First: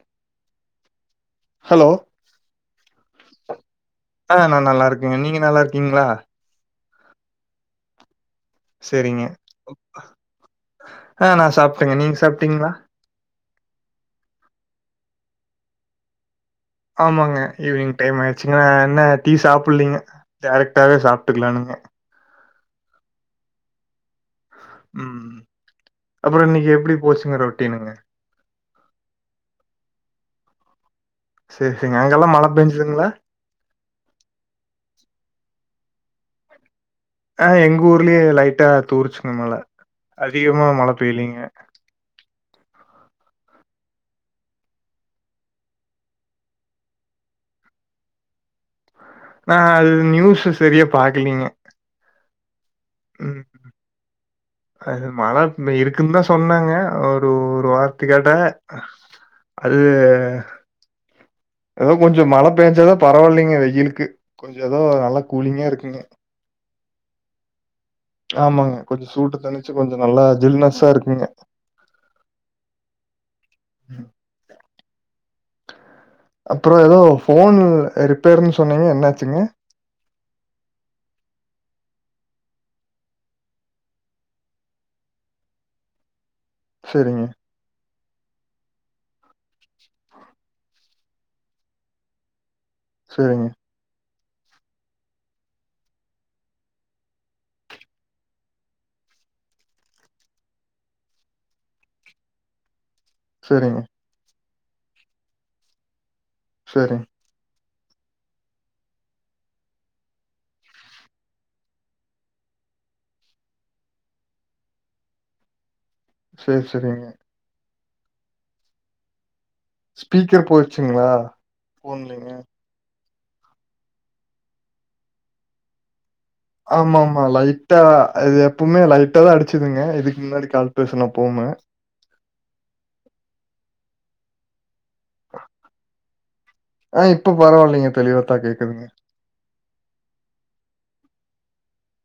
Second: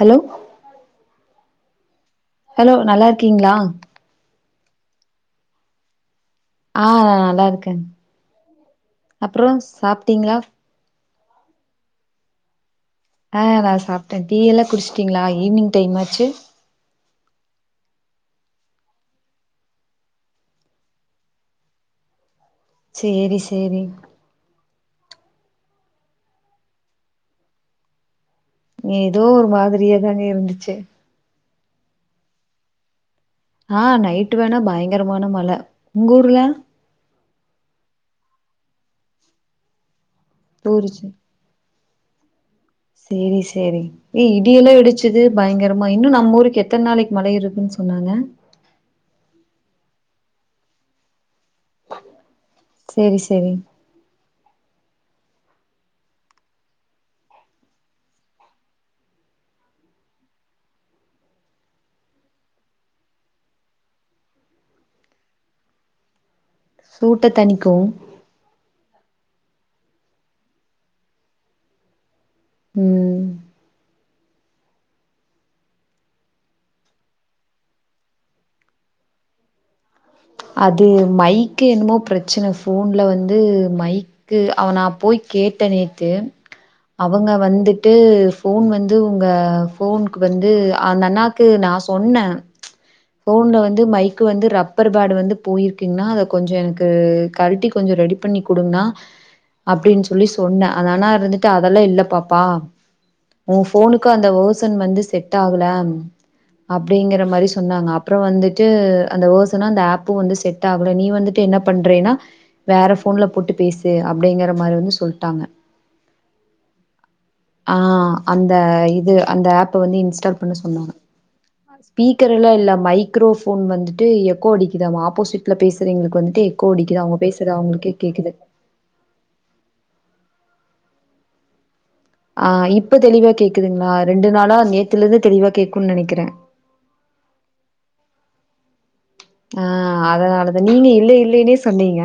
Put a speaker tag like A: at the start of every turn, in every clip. A: Hello
B: hello
A: hello நல்லா இருக்கீங்களா
B: அ நா நல்லா இருக்கங்க நீங்க நல்லா இருக்கீங்களா
A: ஆ நா நல்லா இருக்கே
B: செரிங்க
A: சாப்ட்டீங்களா
B: ஆ நா சாப்பிட்டங்க நீங் சாப்ட்டீங்களா
A: ஆ நா சாப்ட்டே டீயெல்லா குடிச்ட்டீங்களா ஈவி்னிங் டைம்மாச்சு
B: ஆமாங்க ஈவினிங் டைம் ஆயிடுச்சுங்க அ இன்ன டீ சாப்பிட்லீங்க டைரெக்டாவே சாப்ட்டுக்கலானுங்க
A: சேரி சேரி
B: உம் அப்பறோ இன்னிக்கு எப்டி போச்சுங்க ரொட்டீனுங்க
A: ஏதோ ஒரு மாதிரியா தாங்க இருந்துச்சு
B: சேர் சேரிங்க அங்கெல்லா மழ பேஞ்சுதுங்களா
A: ஆ நைட்டு வேணா பயங்கரமான மழ உங்க ஊர்ல
B: ஆ எங்க ஊர்லயே லைட்டா தூருச்சுங்க மழ அதிகமா மழ
A: தூருச்சு
B: பெய்லீங்க
A: சேரி சேரிங் ஏ இடியெல்லா இடிச்சுது பயங்கரமா இன்னு நம் ஊருக்கு எத்தன நாளைக் மழ இருக்குன் சொன்னாங்க
B: ஆ அது நியூஸ்சு செரியா பாக்கலீங்க
A: சேரி
B: ம்
A: சேரிங்
B: அது மழ இருக்குன் தா சொன்னாங்க ஒரு ஒரு வாரத்துக்கட அது ஏதோ கொஞ்சோ மழை பேஞ்சாதா பரவாயில்லைங்க வெயிலுக்கு கொஞ்சோ ஏதோ நல்ல கூலிங்கா இருக்குங்க
A: சூட்ட தணிக்கு
B: ஆமாங்க கொஞ்சோ சூட்டு தணிச்சு கொஞ்சோ நல்லா ஜில்னஸ்ஸா இருக்குங்க
A: ம்
B: ம் அப்பறோ ஏதோ ஃபோன் ரிப்பேர்ன்னு சொன்னீங்க என்னாச்சுங்க
A: அது மைக்கு என்னமோ பிரச்சன ஃபோன்ல வந்து மைக் கு அவ நா போய் கேட்ட நேத்து
B: சரிங்க,
A: அவங்க வந்துட் டு ஃபோன் வந்து உங்க ஃபோனுக்கு வந்து அந்த அண்ணாக்கு நா சொன்ன
B: சரிங்க,
A: ஃபோன்ல வந்து மைக் வந்து ரப்பர் பேடு வந்து போயிருக்குங்கன்னா அத கொஞ்சோ எனக்கு கழட்டி கொஞ்சோ ரெடி பண்ணி குடுங்கண்ணா அப்டின்னு சொல்லி சொன்னே அந்த அண்ணா இருந்துட்டு அதெல்லா இல்ல பாப்பா உ
B: சரிங்க,
A: ஃபோனுக்கு அந்த வெர்சன் வந்து செட் ஆகல
B: சரிங்
A: அப்டிங்கற மாரி சொன்னாங்க அப்பறோ வந்துட்டு அந்த வெர்சனு அந்த ஆப்பும் வந்து செட் ஆகல நீ வந்துட்டு என்ன பண்றேன்னா வேற ஃபோன்ல போட்டு பேசு அப்டிங்கற மாரி வந்து சொல்ட்டாங்க
B: சேரி சேரிங்க
A: ஆ அந்த இது அந்த ஆப் ப வந்து இன்ஸ்டால்
B: ஸ்பீக்கர்
A: பண்ண சொன்னாங்க
B: போயிருச்சுங்களா? ஃபோன்லைங்க.
A: ஸ்பீக்கர்லா இல்ல மைக் ரோ ஃபோன் வந்துட்டு எக்கோ அடிக்குதாமா ஆப்போசிட்ல பேசுறவங்களுக்கு வந்துட்டு எக்கோ
B: ஆமா
A: அடிக்குது அவங்க
B: ஆமா
A: பேசுறது
B: லைட்டா
A: அவங்களுக்கே கேக்குது
B: அது இப்பவுமே லைட்டாதா அடிச்சதுங்க இதுக்கு முன்னாடி கால் பேசுனப்போவுமே
A: ஆ இப்ப தெளிவா கேக்குதுங்களா ரெண்டு நாளா நேத்துல இருந்து தெளிவா கேக்குன்னு நெனைக்கிறே
B: ஆ இப்போ பரவாயில்லைங்க தெளிவாத்தா கேக்குதுங்க
A: ஆ அதனாலதா நீங்க இல்லே இல்லேன்னே சொன்னீங்க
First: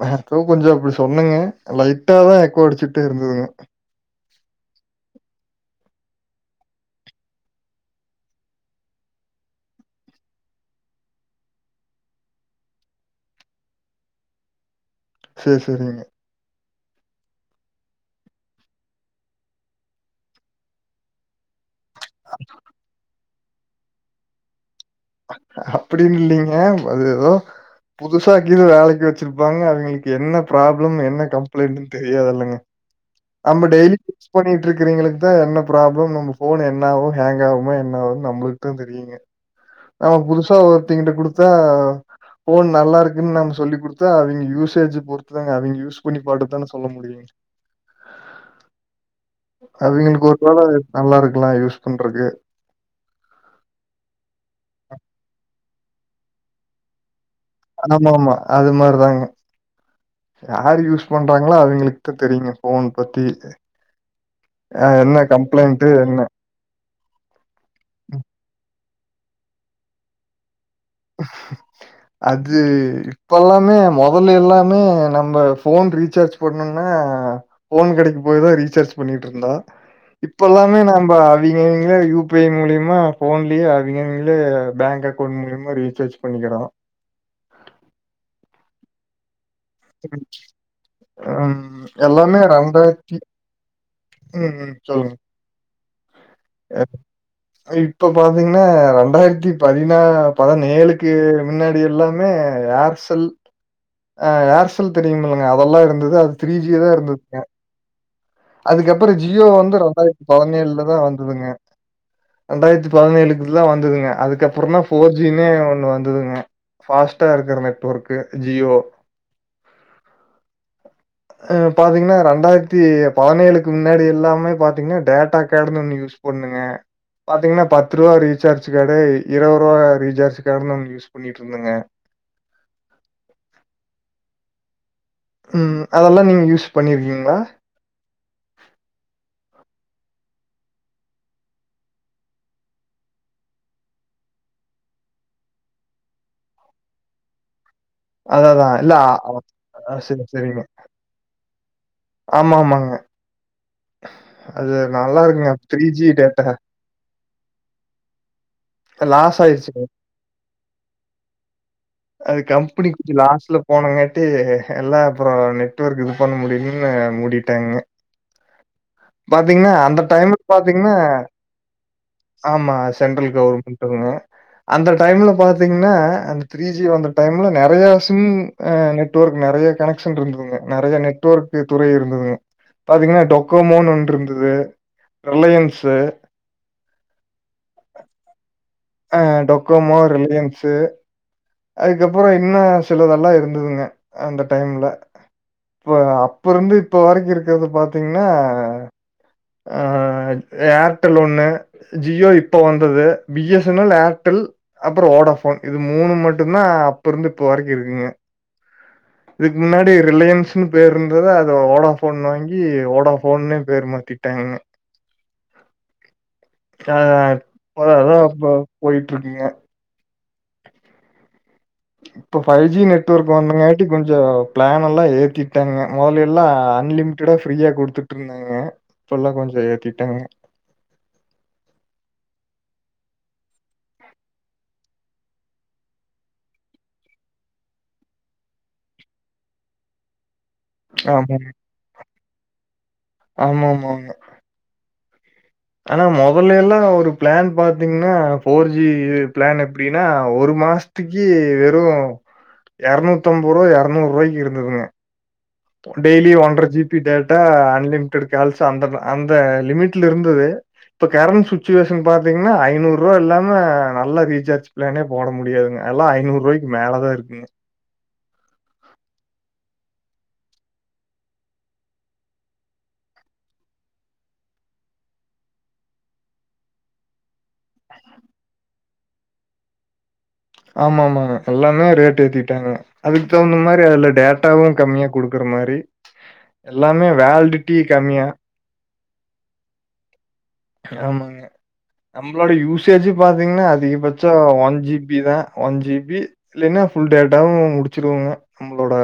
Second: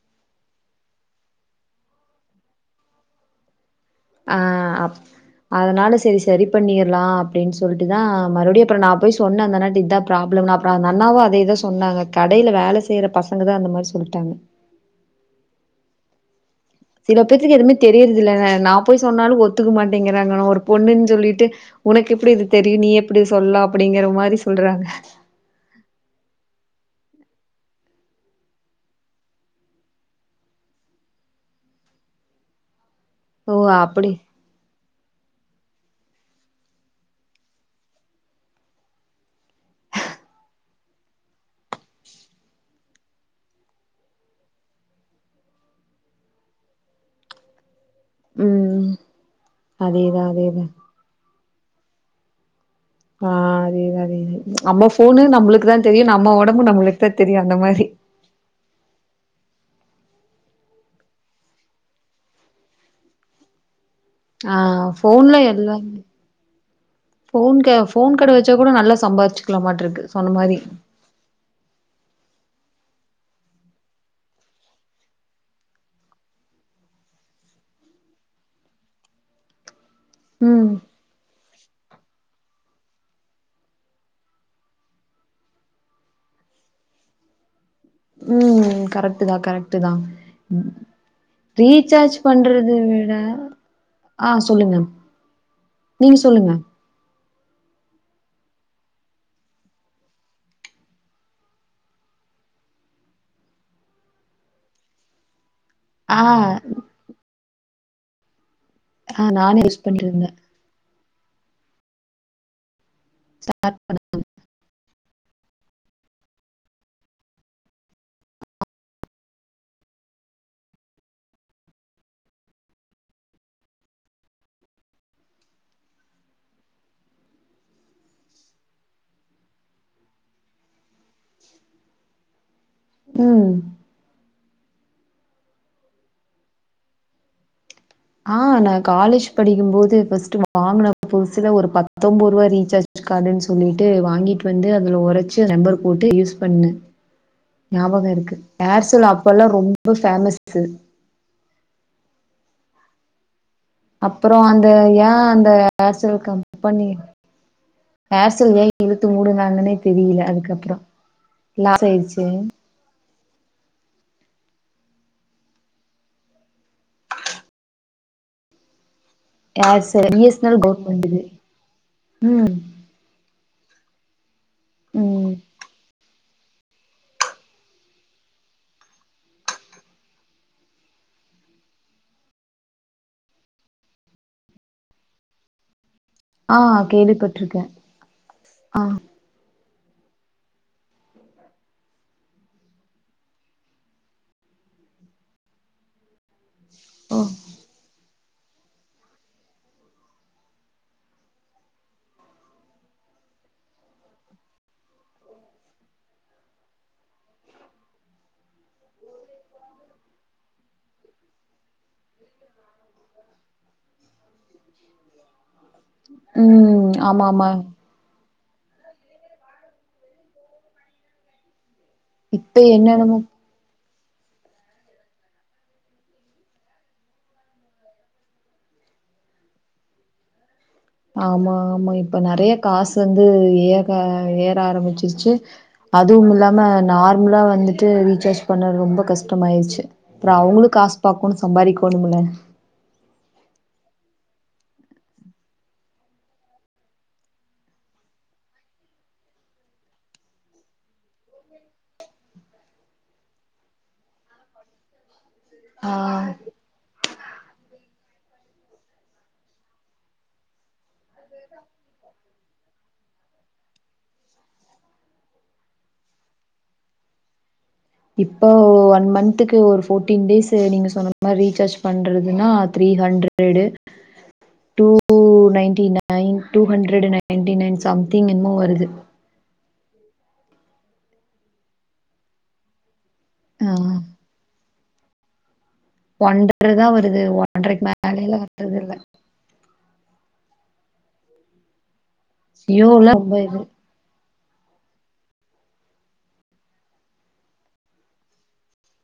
B: அ அப்போ கொஞ்சோ அப்டி சொன்னங்க லைட்டாதா எக்கோ அடிச்சுட்டு இருந்துதுங்க
A: ஆ அப் அதனால செரி சரி பண்ணிட்லா அப்டினு சொல்லிட்டுதா மறுபடியு அப்றோ நா போய் சொன்ன அந்த அண்ணாட்ட இதா ப்ராப்ளம்னு அப்றோ அந்த அண்ணாவு அதேதா சொன்னாங்க கடைல வேல செய்ற பசங்கதா அந்த மாரி சொல்ட்டாங்க
B: சேரி சேரிங்க
A: சில பேத்துக்கு எதுவுமே தெரியறது இல்ல நா போய் சொன்னாலு ஒத்துக்க மாட்டேங்கிறாங்க நா ஒரு பொண்ணுன்னு சொல்லிட்டு உனக்கு எப்டி இது தெரியு நீ எப்டி சொல்லா அப்டிங்கிற மாரி சொல்றாங்க
B: அப்படின்னு இல்லைங்க அது ஏதோ புதுசா கீழ வேலைக்கு வச்சிருப்பாங்க அவங்களுக்கு என்ன ப்ராப்ளம் என்ன கம்ப்ளைண்ட்னு தெரியாதுல்லங்க
A: ஓ
B: நம்ம டெய்லி
A: அப்டி
B: ஒர்க் பண்ணிட்டு இருக்கற எங்களுக்குதா என்ன ப்ராப்ளம் நம்ம ஃபோன் என்னாவு ஹேங் ஆவமா என்ன ஆவுனு நம்மளுக்குதா தெரியு ங்க நம்ம புதுசா ஒருத்தங்கிட்ட குடுத்தா ஃபோன் நல்லா இருக்குன்னு நம்ம சொல்லி குடுத்தா அவங்க யூசேஜ் பொறுத்துதாங்க அவங்க யூஸ் பண்ணி பாத்துட்டுதான சொல்ல முடியு
A: ம் அதேதா
B: அவிங்களுக்கு ஒரு
A: அதேதா
B: வேல நல்லா இருக்கலா யூஸ் பண்றக்கு
A: ஆ அதேதா அதேதா நம்ம ஃபோனு நம்மளுக்குதா தெரியு நம்ம ஒடம்பு நம்மளுக் குதா தெரியு அந்த மாரி
B: ஆமா ஆமா அது மாரிதாங்க யார் யூஸ் பண்றாங்களோ அவிங்களுக்குதா தெரியுங்க போன் பத்தி ஆ என்ன கம்ப்ளைண்ட்டு என்ன
A: போன் க போன் கட வச்சா கூட நல்லா சம்பாச்சுக்கலமாட்டு இருக்கு சொன்ன மாரி
B: அது இப்பெல்லாமே மொதல எல்லாமே நம்ம போன் ரீசார்ஜ் பண்ணும்னா போன் கடைக்கு போய்தா ரீசார்ஜ் பண்ணிட்டு இருந்தோ
A: ம்
B: இப்பல்லாமே நம்ப இவிங்கவிங்களே யு பி ஐ மூலியமா போன்லயே அவிங்கவிங்களே பேங்க் அக்கௌண்ட் மூலி ரீசார்ஜ் பண்ணிக்கிறோ
A: ம் கரெக்ட் தா கரெக் ட்டு தா ம்
B: ம்
A: ரீசார்ஜ்
B: எல்லாமே
A: பண்றத விட
B: ம் ம் சொல்லுங்க
A: நீங்க சொல்லுங்க
B: இப்ப பாத்தீங்கன்னா ரெண்டாயிரத்தி பதினா பதினேழுக்கு முன்னாடி எல்லாமே ஏர்செல் அ ஏர் செல் தெரியுமில்லங்க அதெல்லா இருந்தது
A: ஆ
B: அது த்ரீ ஜி தா இருந்துங்க அதுக்கப்பறோ
A: ஆ
B: ஜியோ
A: நானே
B: வந்து
A: யூஸ்
B: ரெண்டாயிரத்தி
A: பண்ணிட்ருந்தே
B: பதினேழுலதா வந்ததுங்க ரெண்டாயிரத்தி பதினேழுக்கு தா வந்ததுங்க அதுக்கப்றோ தா ஃபோர் ஜினே ஒன்னு வந்ததுங்க ஃபாஸ்ட்டா இருக்கிற நெட்ஒர்க்கு ஜியோ ஆ பாத்தீங்கன்னா ரெண்டாயிரத்தி பதினேழுக்கு முன்னாடி எல்லாமே பாத்தீங்கன்னா டேட்டா காடுன்னு ஒன்னு யூஸ் பண்ணுவ பாத்தீங்கன்னா பத்து ரூபா ரீசார்ஜ் காடே இருவது ரூபா ரீசார்ஜ் கார்டுன்னு ஒன்னு யூஸ் பண்ணிட்டு இருந்தங்க
A: ம்
B: ம் அதெல்லா நீங்க யூஸ் பண்ணிருக்கீங்களா
A: ஆ நா காலேஜ் படிக்கு போது ஃபர்ஸ்ட் வாங்கன புதுசுல ஒரு பத்தொம்பது ரூபா ரீசார்ஜ் கார்டுனு சொல்லிட்டு வாங்கிட்டு வந்து அதுல உரச்சு நம்பர் போட்டு யூஸ் பண்ணே ஞாபகோ இருக்கு
B: அததா இல்ல
A: ஏர்சல் அப்போல்லா ரொம்ப
B: ஆ சரி சரிங்க
A: பேஃமஸு
B: ஆமா ஆமாங்க
A: அப்பறோ அந்த
B: அது
A: யா
B: நல்லா
A: அந்த
B: இருக்குங்க three G
A: Aircel
B: data
A: company Aircel ஏ இழுத்து
B: லாஸ் ஆயிருச்சுங்க
A: மூடுனாங்கன்னே தெரில அதுக்கப்பறோ லாஸ் ஆயி
B: அது கம் புடி குஞ்சி லாஸ்ட்ல போனங்காட்டி எல்லா அப்புறம் நெட்ஒர்க் இது பண்ண முடியும்னு மூடிட்டாய்ங்க பாத்தீங்கன்னா அந்த
A: ஏர்செல் பி
B: டைம்ல
A: எஸ் என் எல்
B: பாத்தீங்கன்னா
A: கவர்மெண்ட் இது ம்
B: ஆமா சென்ட்ரல் கவர்மெண்ட்ங்க அந்த டைம்ல
A: ம்
B: பாத்தீங்கன்னா அந் த்ரீ ஜி வந்த டைமில்ல நறையா சிம் ஆ நெட்ஒர்க் நறைய கனெக்ஷன் இருந்ததுங்க நறைய நெட்ஒர்க் நரைய துறை இருந்ததுங்க பாத்தீங்கன்னா டொக்கோமோனு ஒன்னு இருந்தது ரிலையன்ஸு
A: ஆ கேள்விப்பட்ருக்கே ஆ
B: ஆ டொக்கோமோ ரிலையன்ஸு அதுக்கப்பறோ இன்னும் சிலதெல்லாம் இருந்ததுங்க அந்த டைம்ல இப்ப அப் ப்போ இருந்து இப்ப
A: ஓ
B: வரைக்கும் இருக்கத பாத்தீங்கன்னா ஆ ஏர்டெல் ஒன்னு ஜியோ இப்ப வந்தது B S N L Airtel அப்பறம் ஓடாபோன் இது மூணு மட் டும் தான் அப்ப இருந்து இப்ப வரைக்கும் இருக்குங்க இதுக்கு முன்னாடி ரிலையன்ஸ்ன்னு பேர் இருந்தது அத ஓடா போன் வாங்கி ஓடா போன்னே பேர் மாத்தி ட்டாங்க
A: ம்
B: ஆ அதா
A: ஆமா ஆமா
B: இப்ப அதான் போயிட்டு இருக்கீங்க இப்போ
A: இப்ப
B: ஃபைவ் ஜி
A: என்னென்னமோ
B: நெட்ர்க் வரனுங்க கொஞ்சம் பிளான் எல்லாம் ஏத்திட்டாங்க முதல்ல எல்லாம் அன்லிமிட்டா பிரீயா கொடுத்துட்டு இருந் தாங்க இப்பல்லா கொஞ்சம் ஏத்திட்டாங்க
A: ஆமா ஆமா இப்ப நெறைய காசு வந்து ஏக ஏற ஆரம்பிச்சிருச்சு அதுவும் இல்லாம நார்மலா வந்துட்டு ரீசார்ஜ் பண்ணது ரொம்ப கஷ்டமாயிடுச்சு அப்றோ அவங்களும் காசு பாக்கணும்
B: ஆமாங்க
A: சம்பாதிக்கணும்ல்ல
B: ஆமா ஆமா ஆமா ஆனா முதல்ல எல்லாம் ஒரு ப்ளான் பாத்தீங்கன்னா ஃபோர் ஜி ப்ளான் எப்படின்னா ஒரு மாச த்துக்கு வெறும் இரநூத்தம்பது ரூவா இரநூறு ரூபாய்க்கு இருந்ததுங்க
A: ஆ
B: டெய்லி ஒன்றஜிப் டேட்டா அன்லிமிடெட் கால்ஸ் அந்தந்த அந்த லிமிட்லருந்து இப்ப கரண்ட் சுச்சுவேஷன் பாத்தீங்கன்னா ஐநூறு ரூவா இல்லாம நல்லா ரீசார்ஜ் ப்ளானே போட முடியாதுங்க எல்ல ஐநூறு ரூவாய்க்கு மேலே தான் இருக்குங்க
A: இப்போ ஒன் மந்த்துக்கு ஒரு ஃபோர்ட்டீன் டேஸ் நீங்க சொன்ன மாதிரி ரீசார்ஜ் பண்றதுன்னா three hundred two nine nine two hundred nine nine சம்திங்மும் வருது
B: ஆமா ஆமா எல்லாமே ரேட் ஏத்திட்டாங்க அதுக்கு தகுந்த
A: ஆ
B: மாதிரி அதுல டேட்டாவும் கம்மியா கொடுக்குற மாரி
A: ஒன்றரை தான்
B: எல்லாமே
A: வருது
B: வேலிடிட்டி
A: ஒன்றரைக்கு
B: கம்மியா.
A: மேலிலா வந்தது இல்ல
B: ஆமாங்க நம்மளோட யூசேஜ்
A: ஜியோலா ரொம்ப இது
B: பாத்தீங்கன்னா அதிகபட்ச சோ ஒன் ஜி பி தான் ஒன் ஜி பி இல்லைன்னா புல் டேட்டாவும் முடிச்சிருவாங்க நம்மளோட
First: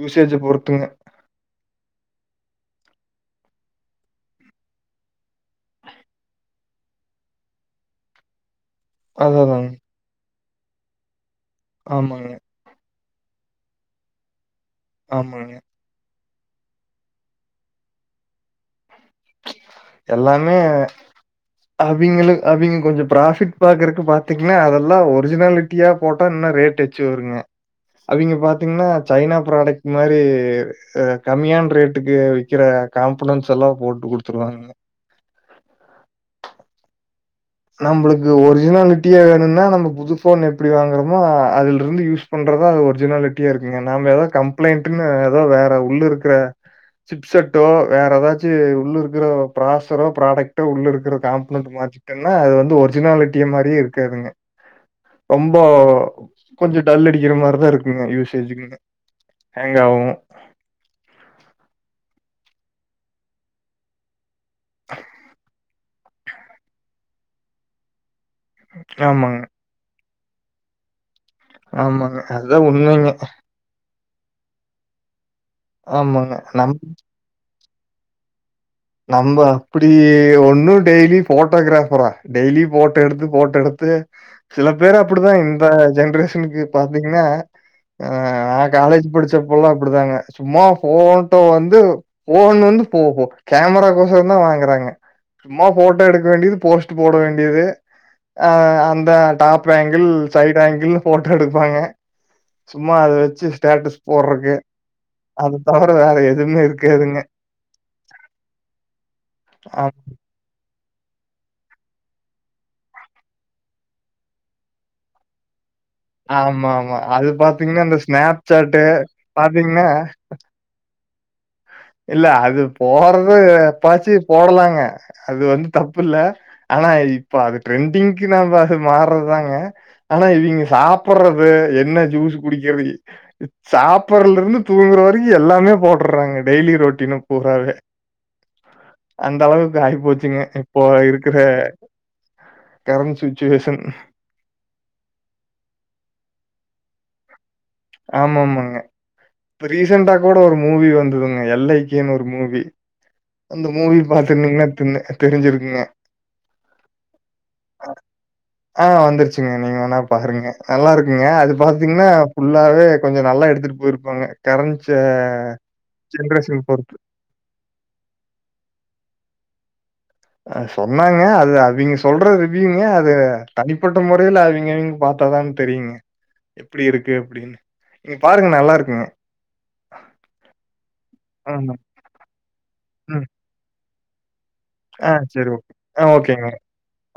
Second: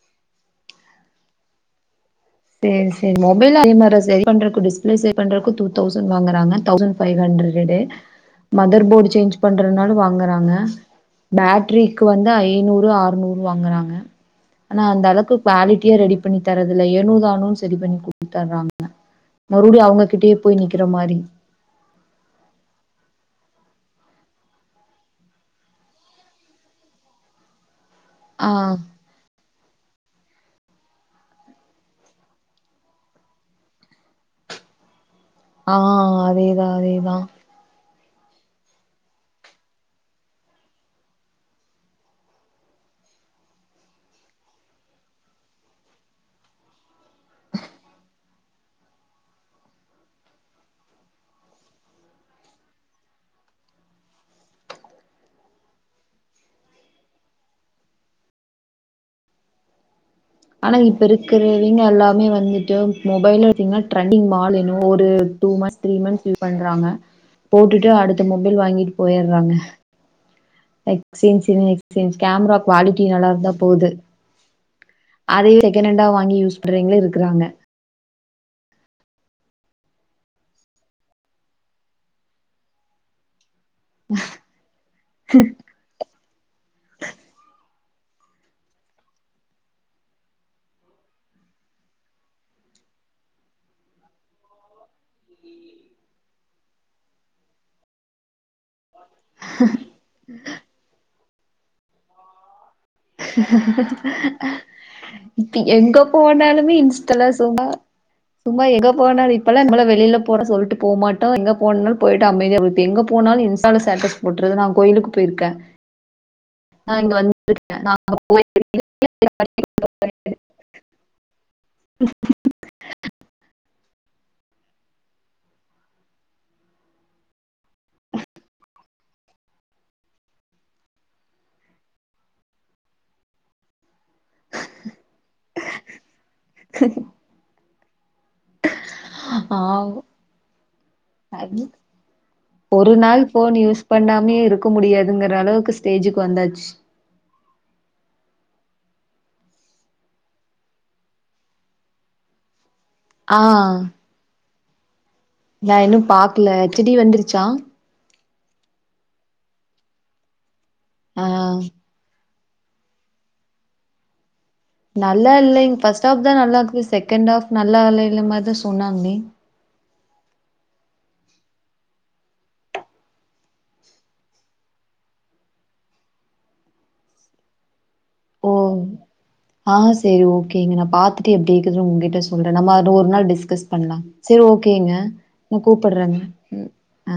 B: யூசேஜ பொறுத்துங்க
A: செரி செரி மொபைல அதே மாரி சரி பண்றதுக்கு டிஸ்ப்ளே சரி பண்றதுக்கு டூ தௌசண்ட் வாங்குறாங்க தௌசண்ட் பைவ் ஹண்ட்ரடே மதர் போர்டு சேஞ்ச்
B: அதான் அதாங்க.
A: பண்றதுனாலு வாங்றாங்க பேட்டரிக்கு
B: ஆமாங்க,
A: வந்து ஐநூறு அறுநூறு வாங்றாங்க ஆனா அந்த அளவுக்கு
B: ஆமாங்க.
A: குவாலிட்டியா ரெடி பண்ணி தரதுல்ல ஏனோ தானோ சரி பண்ணி கொடுக்றாங்க மறுபடியும் அவங்க கிட்டயே போய் நிக்ற மாரி
B: அவிங்களுக்கு அங்க கொஞ்சம் ப்ராபிட் பாக்குறக்கு பாத்தீங்கன்னா அதெல்லாம் ஒரிஜினாலிட்டியா போட்டா இன்ன ரேட்டு வருங்க அவங்க
A: ஆ
B: பாத்தீங்கன்னா சைனா ப்ராடக்ட் மாரி கம்மியான ரேட்டுக்கு வைக்கிற காம்பிடன்ஸ் எல்லாம் போட்டு கொடுத்து ருவாங்க
A: ஆ அதேதான் அதேதான்
B: நம்மளுக்கு ஒரிஜினாலிட்டியா வேணும்னா நம்ம புதுபோன் எப்டி வாங்குறோமோ அதுல இருந்து யூஸ் பண்றதா அது ஒரிஜினாலிட்டியா இருக்குங்க நாம ஏதாவோ கம்ப்ளைண்ட்ன்னு ஏதோ வேற உள்ள இருக்கற சிப் செட்டோ வேற ஏதாச்சும் உள்ள இருக்கிற ப்ராசரோ ப்ராடக்டோ உள்ள இருக்கிற காம்பனன்ட் மாச்சி ன்னா அது வந்து ஒரிஜினாலிட்டி மாரியே இருக்காதுங்க ரொம்போ கொஞ்சம் டல் அடிக்கிற மாதிரிதான் இருக்குங்க யூசேஜக்கு ஹேங்க் ஆவும்
A: ஆனா இப்ப இருக்கிறவங்க எல்லாமே வந்துட்டு மொபைல் இருத்தீங்கன்னா [unintelligible] மால் எனவோ ஒரு two months three months use பண்றாங்க போட்டுட்டு அடுத்து மொபைல் வாங்கிட்டு
B: ஆமாங்க,
A: போய்றாங்க இங்க
B: ஆமாங்க.
A: கேமரா
B: அதுதான்
A: குவாலிட்டி
B: உண்மைங்க.
A: நல்லா இருந்தா போகுது அதே செக்கணண்டா
B: ஆமாங்க.
A: வாங்கி யூஸ்
B: நம்
A: பண்றீங்களே இருக்குறாங்க
B: நம்ம அப்படி ஒன்னு டெய்லி போட்டோகிராஃபரா டெய்லி போட்டோ எடுத்து போட்டோ எடுத் து சில பேரு அப்டிதா இந்த ஜென்ரேஷனுக்கு பாத்தீங்கன்னா ஆ நா காலேஜ் படிச்சப்பல்லா அப்படிதாங்க சும்மா ஃபோட்டோ வந்து போன் வந்து போ போ கேமராக்கோசரம் தா வாங்குறாங்க சும்மா ஃபோட்டோ எடுக்க வேண்டியது போஸ் போட வேண்டியது அந்த top angle side angle photo எடுப்பாங்க சும்மா அத வச்சு ஸ்டேட்டஸ் போடுறக்கு அத
A: இப்ப
B: தவிர
A: எங்க
B: வேற எதுவுமே
A: போனாலுமே
B: இருக்காதுங்க
A: இன்ஸ்டால சும்மா சும்மா எங்க போனாலு இப்பல்லா நம்மள
B: ஆம்
A: வெளில போனா சொல்ட்டு போமாட் டோ எங்க போனுனாலு போயிட்டு அமைதியா இப்ப எங்க போனாலு இன்ஸ்டால ஸ்லேட்டஸ் போட்டுறது நா கோயிலுக்கு போயிருக்கே
B: ஆமா ஆமா
A: நா இங்க
B: அது
A: வந்தே
B: பாத்தீங்கன்னா
A: நா
B: இந்த
A: அங்க போயிருக்கே
B: ஸ்னாப்சாட்டு பாத்தீங்கன்னா இல்ல அது போறது எப்பாச்சு போடலாங்க அது வந்து தப்பு இல்ல ஆனா இப்ப அது ட்ரெண்டிங்க்கு நம்ம அது மாறதாங்க ஆனா இவிங்க சாப்புடுறது என்ன ஜூஸ் குடிக்கிறது சாப்புடுறதுல இருந்து தூங்குற வரைக்கு எல்லாமே போடுறாங்க டெய்லி ரொட்டீனு பூராவே அந்த அளவுக்கு ஆய் போச்சுங்க இப்போ இருக்கிற
A: ஆ ஒரு
B: கரண்ட்
A: நாள் ஃபோனு யூஸ்
B: சிச்சுவேஷன்.
A: பண்ணாமயே இருக்க முடியாதுங்கற அளவுக்கு ஸ்டேஜக்கு வந்தாச்சு
B: ஆமா ஆமாங்க இப்ப ரீசெண்டா கூட ஒரு மூவி வந்ததுங்க எல்ஐக்கேன்னு ஒரு மூவி
A: ஆ
B: அந்த மூவி பாத்துருந்தீங்கனா தின்ன
A: நா இன்னு பாக்கல செடி வந்துருச்சா
B: ஆ வந்துருச்சுங்க நீங்க வேனா பாருங்க நல்லா இருக்குங்க
A: ஆ
B: அது பாத்தீங்கன்னா ஃபுல்லாவே கொஞ்ச நல்லா எடுத்துட்டு போயிருப்பாங்க கரண்ட் ஜெ
A: நல்லா இல்லைங்க ஃபஸ்ட் ஆஃப் தா நல்லா
B: ஜெனரேஷன்
A: இருக்கு
B: பொறுத்து.
A: செகண்ட் ஆஃப் நல்லா இல்லேனு மாதிரி தா சொன்னாங்களே
B: அ சொன்னாங்க அது அவிங்க சொல்ற ரீவ்யூங்க அது தனிப்பட்ட முறையில அவுங்க அவுங் பாத்தா தா தெரியுங்க எப்படி இருக்கு அப்படின்னு நீங்க பாருங்க
A: ஓ
B: நல்லா இருக்குங்க
A: ஆ சேரி ஓகேங்க நா பாத்துட்டு எப்டி
B: ஆமா.
A: இருக்குதுன்னு உங்ககிட்ட சொல்றே நம்ம அது ஒரு
B: ம்.
A: நாள் டிஸ்கஸ் பண்ணலா சேரி ஓகேங்க
B: ஆ சரி
A: நா
B: ஓகே. ஆ
A: கூப்பிடுறேங்க
B: ஓகேங்க.
A: ஆ